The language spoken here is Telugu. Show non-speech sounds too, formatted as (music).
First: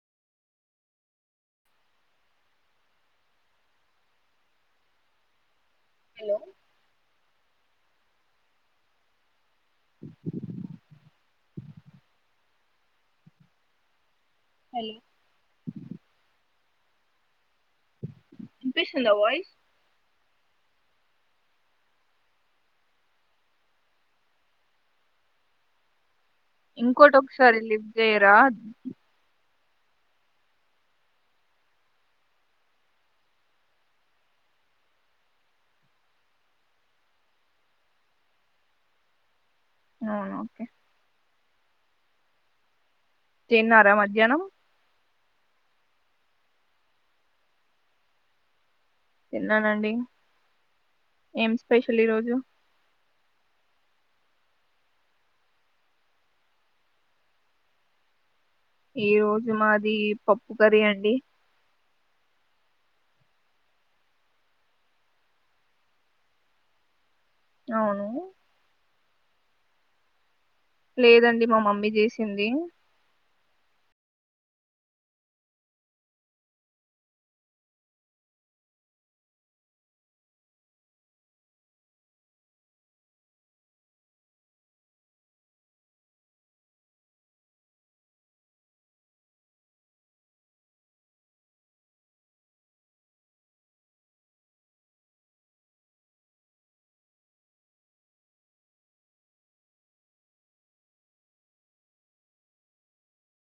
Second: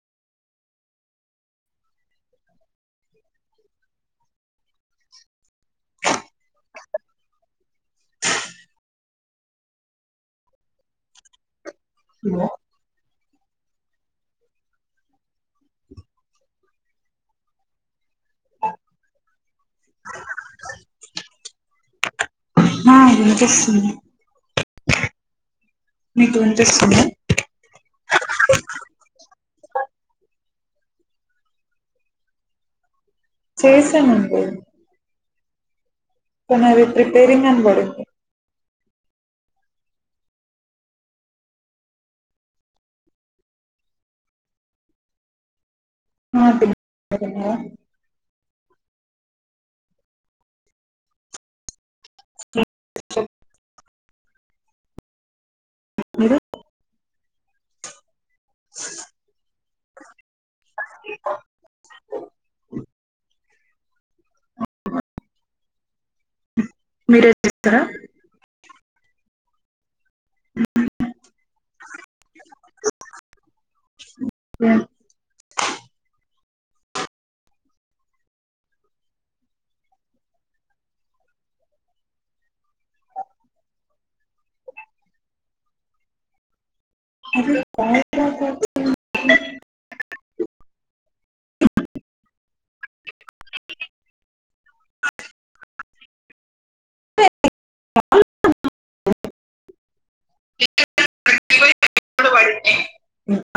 హలో హలో హలో ఇనిపిస్తుందా వాయిస్ ఆ వినిపిస్తుంది మీకు వినిపిస్తుందా ఇంకోటి ఒకసారి లిఫ్ట్ జేయరా చేశానండి తనది ప్రిపేరింగ్ అని పడింది అవునా ఓకే తిన్నారా మధ్యాహ్నం ఆ తిన్నాం మీరు తిన్నారా తిన్నానండి ఏం స్పెషల్ ఈరోజు కే (inaudible) మి మీరు ఈ రోజు మాది పప్పు కర్రి అండి ఓ (inaudible) మీరె అవును లేదండి మా మమ్మీ జేసింది ఉమ్ (inaudible) (inaudible) అంది (inaudible) (inaudible)